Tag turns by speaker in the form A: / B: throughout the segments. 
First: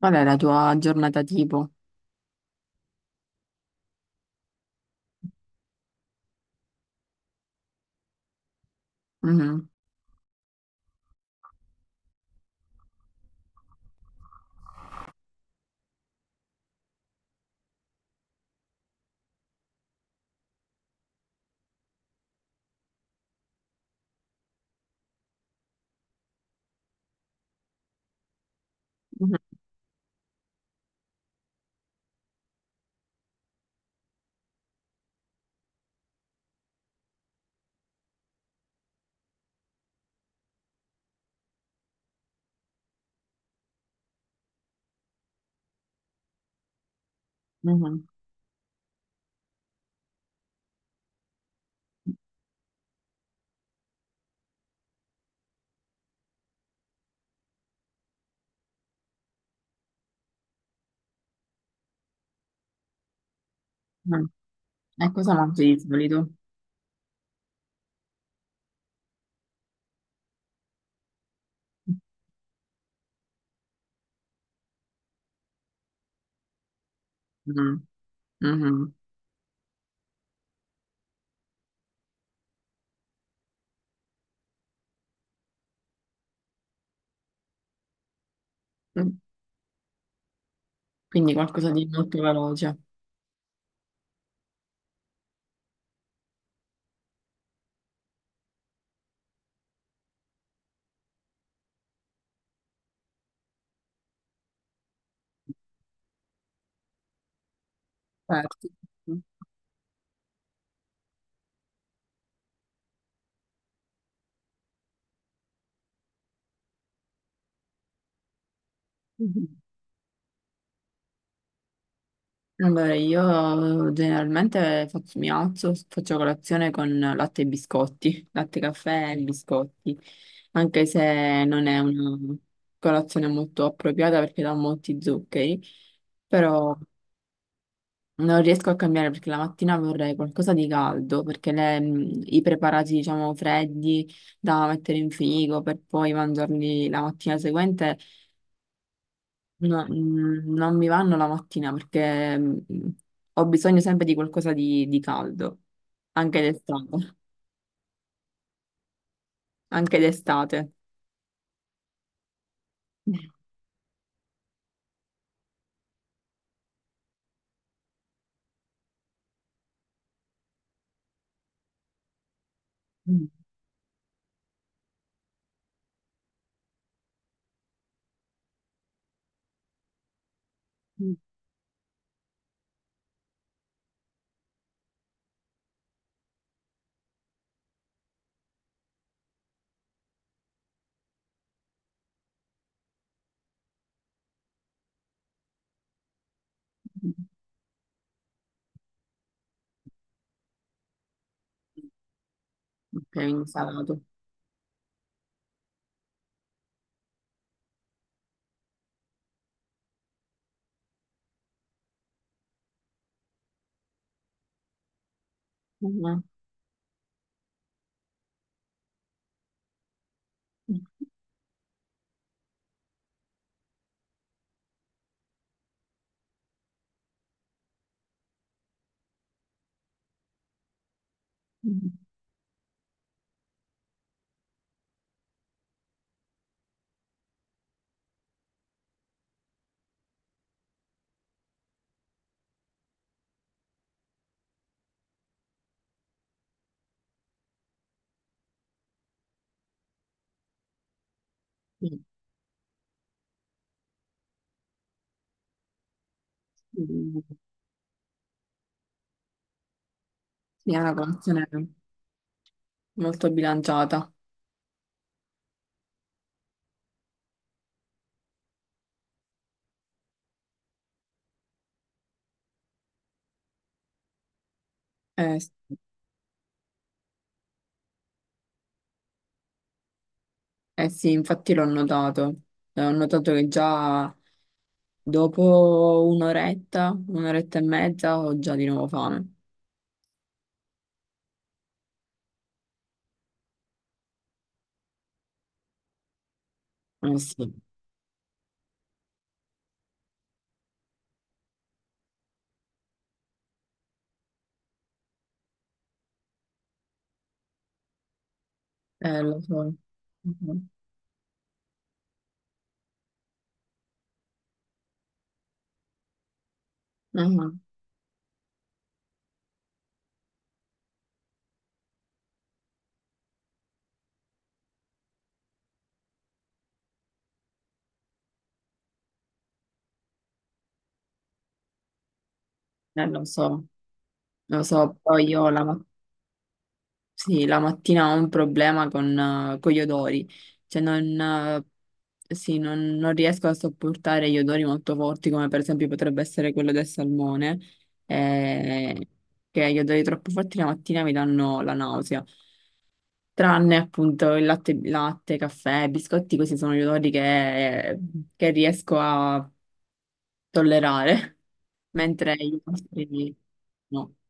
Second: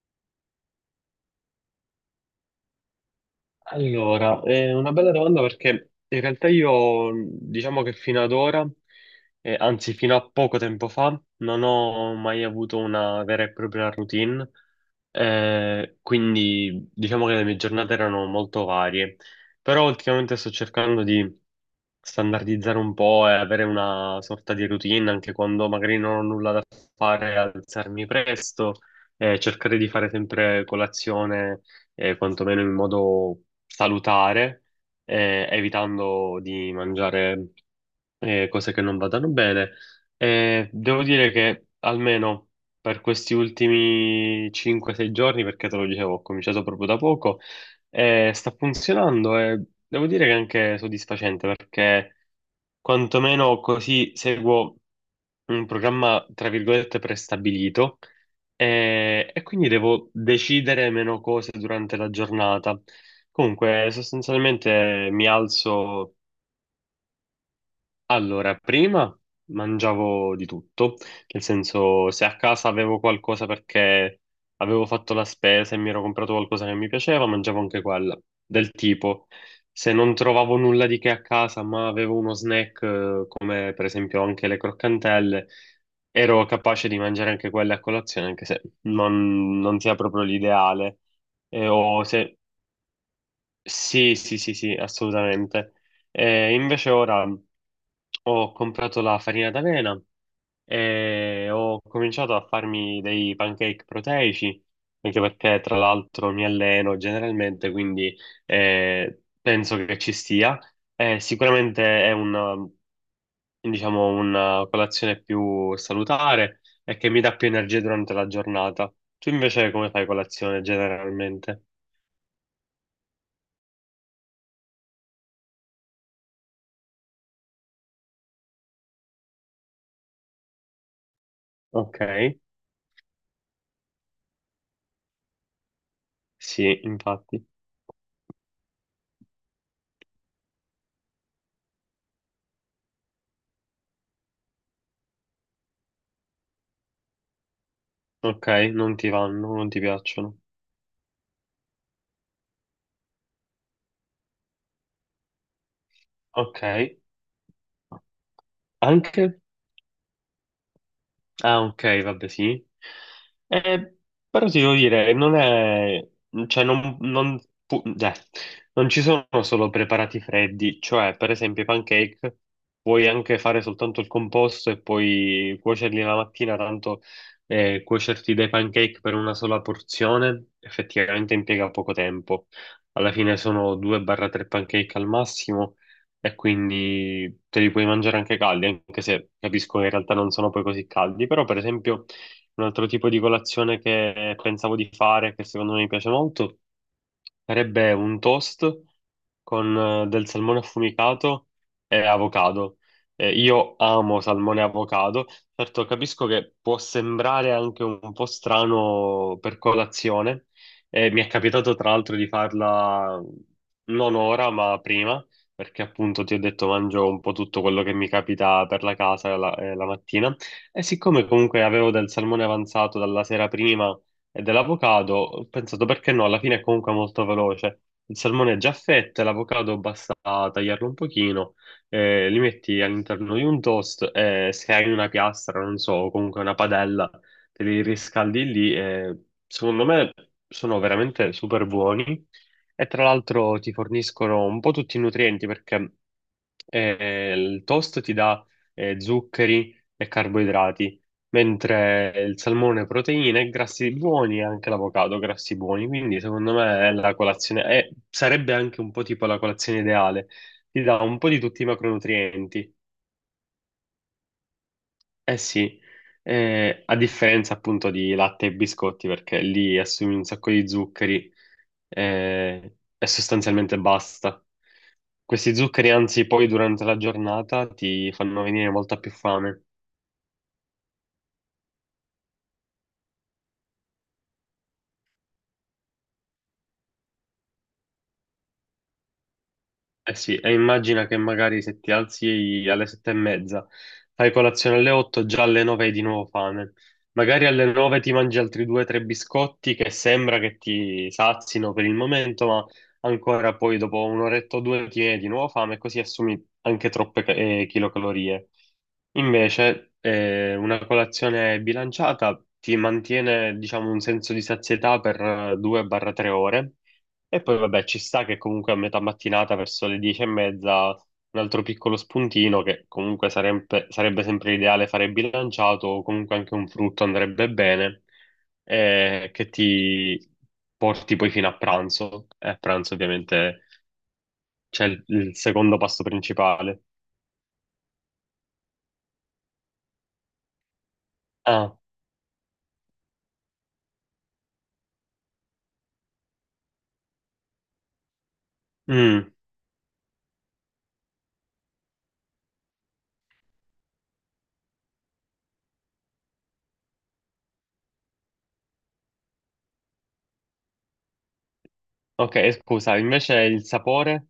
A: Qual è la tua giornata tipo?
B: Allora, è una bella domanda perché in realtà io diciamo che fino ad ora,
A: Mhm,
B: anzi fino a poco tempo fa, non ho mai avuto una vera e propria routine, quindi diciamo che le mie giornate erano molto varie, però ultimamente sto cercando di standardizzare un po' e avere una sorta di routine anche quando magari non ho nulla da fare, alzarmi presto
A: mhm,
B: e cercare di fare sempre colazione quantomeno in modo salutare, evitando di mangiare cose che non vadano bene. Devo dire che almeno per questi ultimi 5-6 giorni, perché te lo dicevo, ho cominciato proprio da poco,
A: mhm,
B: sta funzionando e devo dire che è anche soddisfacente perché quantomeno così seguo un programma, tra virgolette, prestabilito e quindi devo decidere meno cose durante la giornata. Comunque,
A: mhm.
B: sostanzialmente
A: E
B: mi
A: cosa mangi di
B: alzo.
A: solito?
B: Allora, prima mangiavo di tutto, nel senso se a casa avevo qualcosa perché avevo fatto la spesa e mi ero comprato qualcosa che mi piaceva, mangiavo anche
A: Mhm,
B: quella, del
A: mhm.
B: tipo se non trovavo nulla di che a casa ma avevo uno snack come per esempio anche le croccantelle, ero capace di mangiare anche quelle a colazione anche se non sia proprio l'ideale.
A: Quindi
B: E-
A: qualcosa di
B: o
A: molto
B: se
A: veloce.
B: Sì, sì, sì, sì, assolutamente. Invece ora ho comprato la farina d'avena e ho cominciato a farmi dei pancake proteici, anche perché tra l'altro mi alleno generalmente, quindi
A: Certo.
B: penso che ci stia. Sicuramente è una, diciamo, una colazione più salutare e che mi dà più energia durante la giornata. Tu
A: Mhm.
B: invece come fai colazione generalmente?
A: Allora, io generalmente mi alzo, faccio colazione con latte e biscotti, latte, caffè e biscotti, anche se non è
B: Ok,
A: una colazione molto appropriata perché dà molti zuccheri, però
B: sì, infatti.
A: non riesco a cambiare perché la mattina vorrei qualcosa di caldo, perché i preparati, diciamo, freddi da mettere in frigo per poi mangiarli la mattina seguente
B: Ok, non ti vanno, non ti piacciono.
A: non mi vanno la mattina perché ho bisogno sempre di qualcosa di caldo, anche
B: Ok,
A: d'estate,
B: anche?
A: anche d'estate.
B: Ah, ok, vabbè, sì. Eh, però ti devo dire, non è... cioè, pu- cioè, non ci sono solo preparati freddi, cioè, per esempio, i pancake puoi
A: Mm.
B: anche fare soltanto il composto e poi cuocerli la mattina, tanto cuocerti dei pancake per una sola porzione effettivamente impiega poco tempo. Alla fine sono 2-3 pancake al massimo e quindi te li puoi mangiare anche caldi, anche se capisco che in realtà non sono poi così caldi, però per esempio un altro tipo di colazione che pensavo di fare, che secondo me mi piace molto, sarebbe un toast con del salmone affumicato e avocado.
A: Ok, quindi
B: Io
A: salato.
B: amo salmone e avocado. Certo, capisco che può sembrare anche un po' strano per colazione. Mi è capitato tra l'altro di farla non ora, ma prima, perché
A: Sì,
B: appunto ti ho detto mangio un po' tutto quello che mi capita per la casa la mattina. E siccome comunque avevo del salmone avanzato dalla sera prima e dell'avocado ho pensato perché no, alla fine è comunque molto veloce. Il salmone è già a fette, l'avocado basta tagliarlo un pochino, li metti all'interno di un toast e se hai una piastra, non so, o comunque una padella, te li riscaldi lì e secondo me sono veramente super buoni e tra l'altro ti forniscono un po' tutti i nutrienti perché il toast ti dà zuccheri e carboidrati mentre il salmone proteine, e grassi buoni e anche l'avocado grassi buoni, quindi secondo me è la colazione, sarebbe anche un po' tipo la colazione ideale,
A: è
B: ti
A: una
B: dà un po' di
A: colazione
B: tutti i macronutrienti,
A: molto bilanciata.
B: eh sì, a differenza appunto di latte e biscotti perché lì assumi un sacco di zuccheri e sostanzialmente basta.
A: Sì.
B: Questi zuccheri, anzi, poi durante la giornata ti fanno venire molta più fame.
A: Eh sì, infatti l'ho notato. Ho notato che già dopo un'oretta, un'oretta e mezza ho già di nuovo fame.
B: Eh sì, e immagina che magari se ti alzi alle 7:30, fai colazione alle 8, già alle 9 hai di nuovo fame.
A: Eh
B: Magari
A: sì,
B: alle 9 ti mangi altri due o tre biscotti che sembra che ti sazino per il momento, ma ancora poi dopo un'oretta o due ti viene di nuovo fame e così assumi anche troppe kilocalorie.
A: lo so.
B: Invece,
A: Mhm.
B: una colazione bilanciata ti mantiene, diciamo, un senso di sazietà per 2-3 ore e
A: Mhm.
B: poi vabbè, ci sta che comunque a metà mattinata, verso le 10:30, un altro piccolo spuntino che comunque sarebbe sempre ideale fare bilanciato, o comunque anche un frutto andrebbe bene, che ti porti poi fino a pranzo. E a pranzo
A: Lo
B: ovviamente
A: so, lo
B: c'è
A: so. Poi
B: il secondo pasto principale.
A: sì, la mattina ho un problema con gli odori. Cioè non,
B: Ah,
A: sì, non, non riesco a sopportare gli odori molto forti, come per esempio potrebbe essere quello del salmone, eh,
B: mm,
A: che gli odori troppo forti la mattina mi danno la nausea. Tranne appunto il latte, latte, caffè, biscotti, questi sono gli odori che riesco a tollerare, mentre
B: ok,
A: gli
B: scusa, invece
A: altri
B: il
A: no.
B: sapore,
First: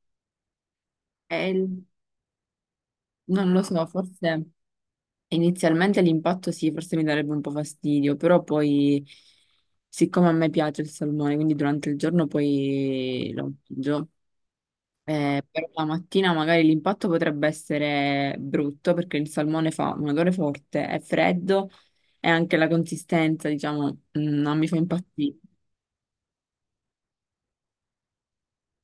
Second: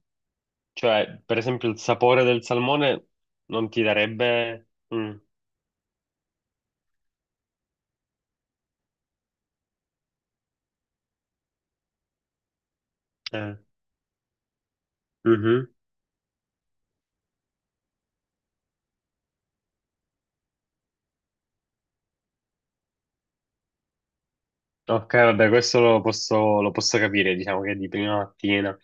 B: cioè
A: E
B: per esempio il
A: il-
B: sapore del salmone
A: non lo
B: non ti
A: so, forse
B: darebbe... mm,
A: inizialmente l'impatto sì, forse mi darebbe un po' fastidio, però poi, siccome a me piace il salmone, quindi durante il giorno poi lo
B: eh,
A: mangio.
B: mhm.
A: Per la mattina magari l'impatto potrebbe essere brutto perché il salmone fa un odore forte, è freddo e anche la consistenza, diciamo, non mi fa
B: Ok,
A: impazzire.
B: vabbè, questo lo posso capire, diciamo che è di prima mattina.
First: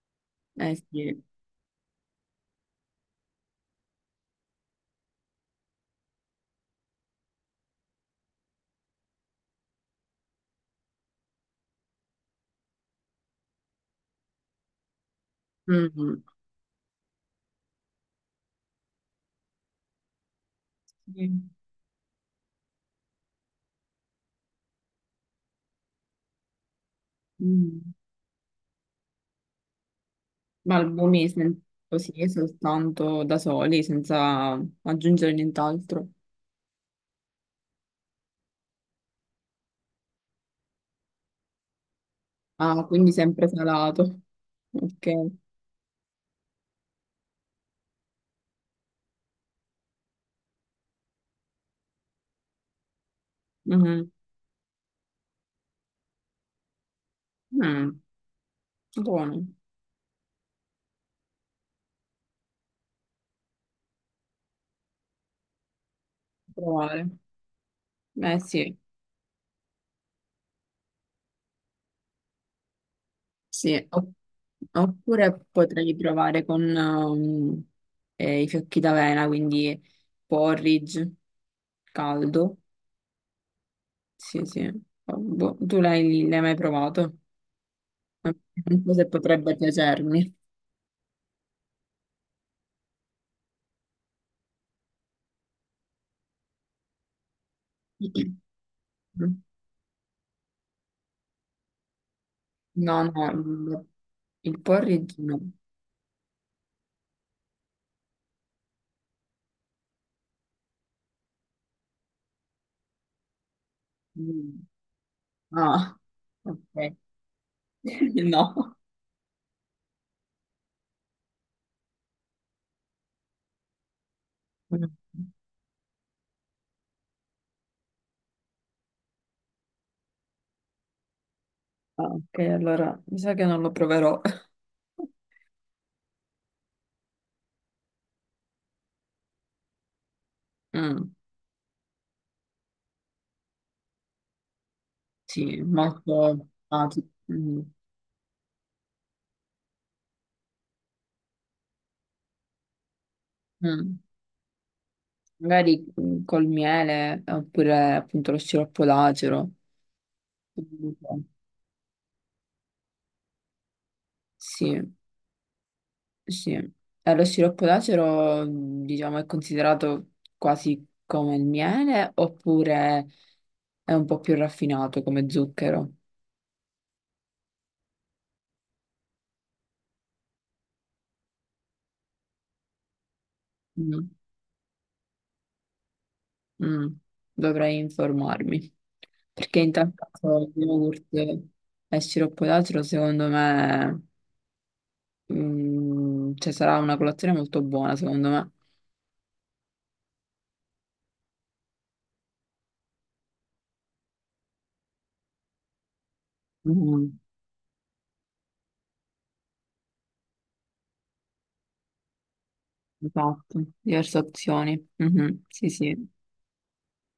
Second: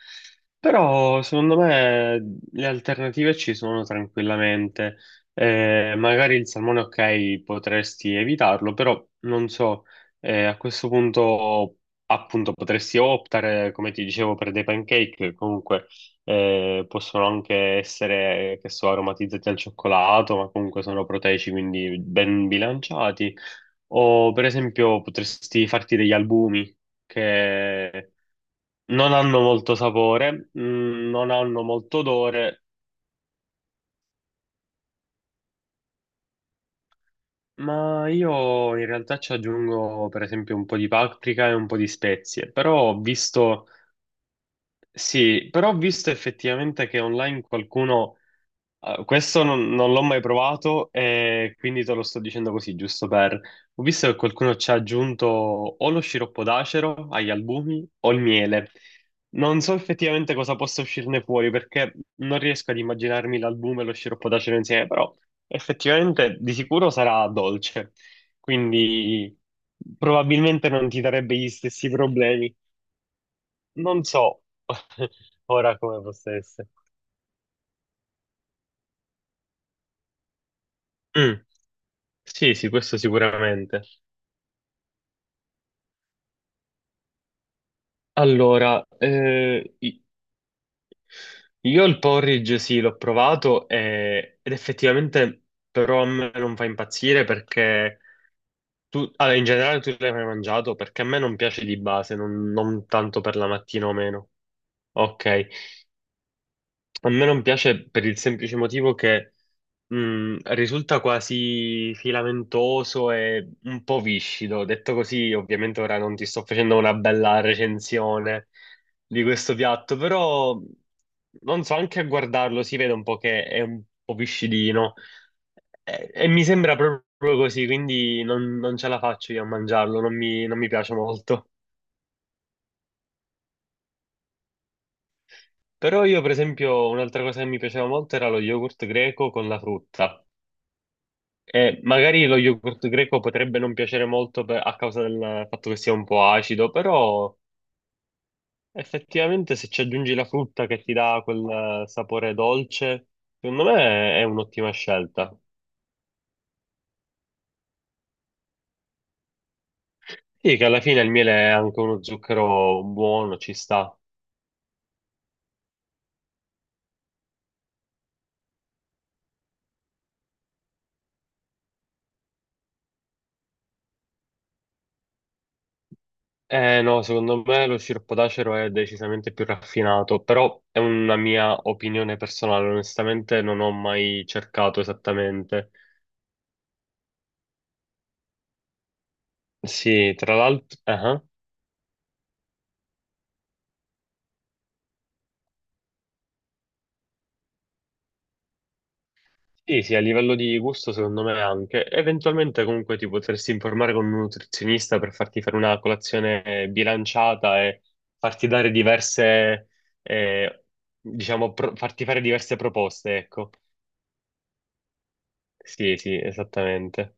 A: Eh sì.
B: Però secondo me le alternative ci sono tranquillamente. Magari il salmone, ok, potresti evitarlo, però non so, a questo punto appunto potresti optare, come ti dicevo, per dei pancake, che comunque
A: Mm.
B: possono anche essere, che so, aromatizzati al cioccolato, ma comunque sono
A: Sì.
B: proteici, quindi ben bilanciati. O per esempio potresti farti degli albumi
A: Mm.
B: che non hanno molto sapore,
A: Ma
B: non hanno molto
A: così,
B: odore,
A: soltanto da soli, senza aggiungere nient'altro.
B: ma io in realtà ci aggiungo per esempio un po' di paprika e un po' di spezie. Però
A: Ah,
B: ho
A: quindi sempre
B: visto,
A: salato. Ok.
B: sì, però ho visto effettivamente che online qualcuno... questo non l'ho mai provato e quindi te lo sto dicendo così, giusto per... Ho visto
A: Mhm.
B: che qualcuno ci ha aggiunto o lo sciroppo d'acero agli albumi
A: Mm.
B: o il miele.
A: Buono.
B: Non so effettivamente cosa possa uscirne fuori perché non riesco ad immaginarmi l'albume e lo sciroppo d'acero insieme, però effettivamente di sicuro
A: Provare.
B: sarà dolce,
A: Eh sì.
B: quindi probabilmente non ti darebbe gli stessi problemi.
A: Sì,
B: Non
A: opp-
B: so
A: oppure
B: ora
A: potrei
B: come possa
A: provare con
B: essere.
A: i fiocchi d'avena, quindi porridge
B: Mm, sì,
A: caldo.
B: sì, questo sicuramente.
A: Sì, sì. Oh, boh, tu l'hai mai provato? Non
B: Allora,
A: so se potrebbe piacermi.
B: io il porridge sì, l'ho provato ed effettivamente però a me non fa impazzire perché tu, allora, in generale tu l'hai mai mangiato perché a me non piace di base, non
A: No,
B: tanto
A: no,
B: per la mattina o meno.
A: il porridge no.
B: Ok, a me non piace per il semplice motivo che mm, risulta quasi filamentoso e un po'
A: Mm.
B: viscido. Detto così, ovviamente
A: Ah,
B: ora non ti sto facendo una
A: ok.
B: bella recensione
A: No.
B: di questo piatto, però non so, anche a guardarlo si vede un po' che è un po'
A: Mm.
B: viscidino e mi sembra proprio così, quindi non ce la faccio io a mangiarlo, non mi piace molto.
A: Ah, ok, allora mi sa che non lo proverò.
B: Però io, per esempio, un'altra cosa che mi piaceva molto era lo yogurt greco con la frutta.
A: Mm,
B: Magari lo yogurt greco potrebbe non piacere molto a causa del
A: sì,
B: fatto che sia un po'
A: molto...
B: acido,
A: ah, sì,
B: però
A: mm.
B: effettivamente se ci aggiungi la frutta che ti dà quel sapore dolce, secondo
A: Mm.
B: me è un'ottima scelta.
A: Magari mm, col miele oppure appunto lo sciroppo d'acero.
B: Sì, che alla fine
A: Comunque,
B: il miele è anche uno zucchero buono, ci sta.
A: sì, sì. Lo sciroppo d'acero, mm, diciamo, è considerato quasi come il miele oppure è un po' più raffinato come zucchero.
B: Eh no, secondo me lo sciroppo d'acero è decisamente più raffinato, però è una mia opinione personale, onestamente non ho
A: Mm.
B: mai cercato esattamente.
A: Mm. Dovrei informarmi. Perché in tal
B: Sì, tra
A: caso
B: l'altro...
A: yogurt e sciroppo d'acero, secondo me, mm, cioè, sarà una colazione molto buona, secondo me.
B: Sì, sì, a livello di gusto secondo me anche. Eventualmente comunque ti potresti informare con un nutrizionista per farti fare una colazione
A: Mm.
B: bilanciata e farti dare diverse, eh, diciamo, farti fare diverse proposte, ecco.
A: Esatto, diverse opzioni. Mhm, sì,
B: Sì,
A: sì.
B: sì, esattamente.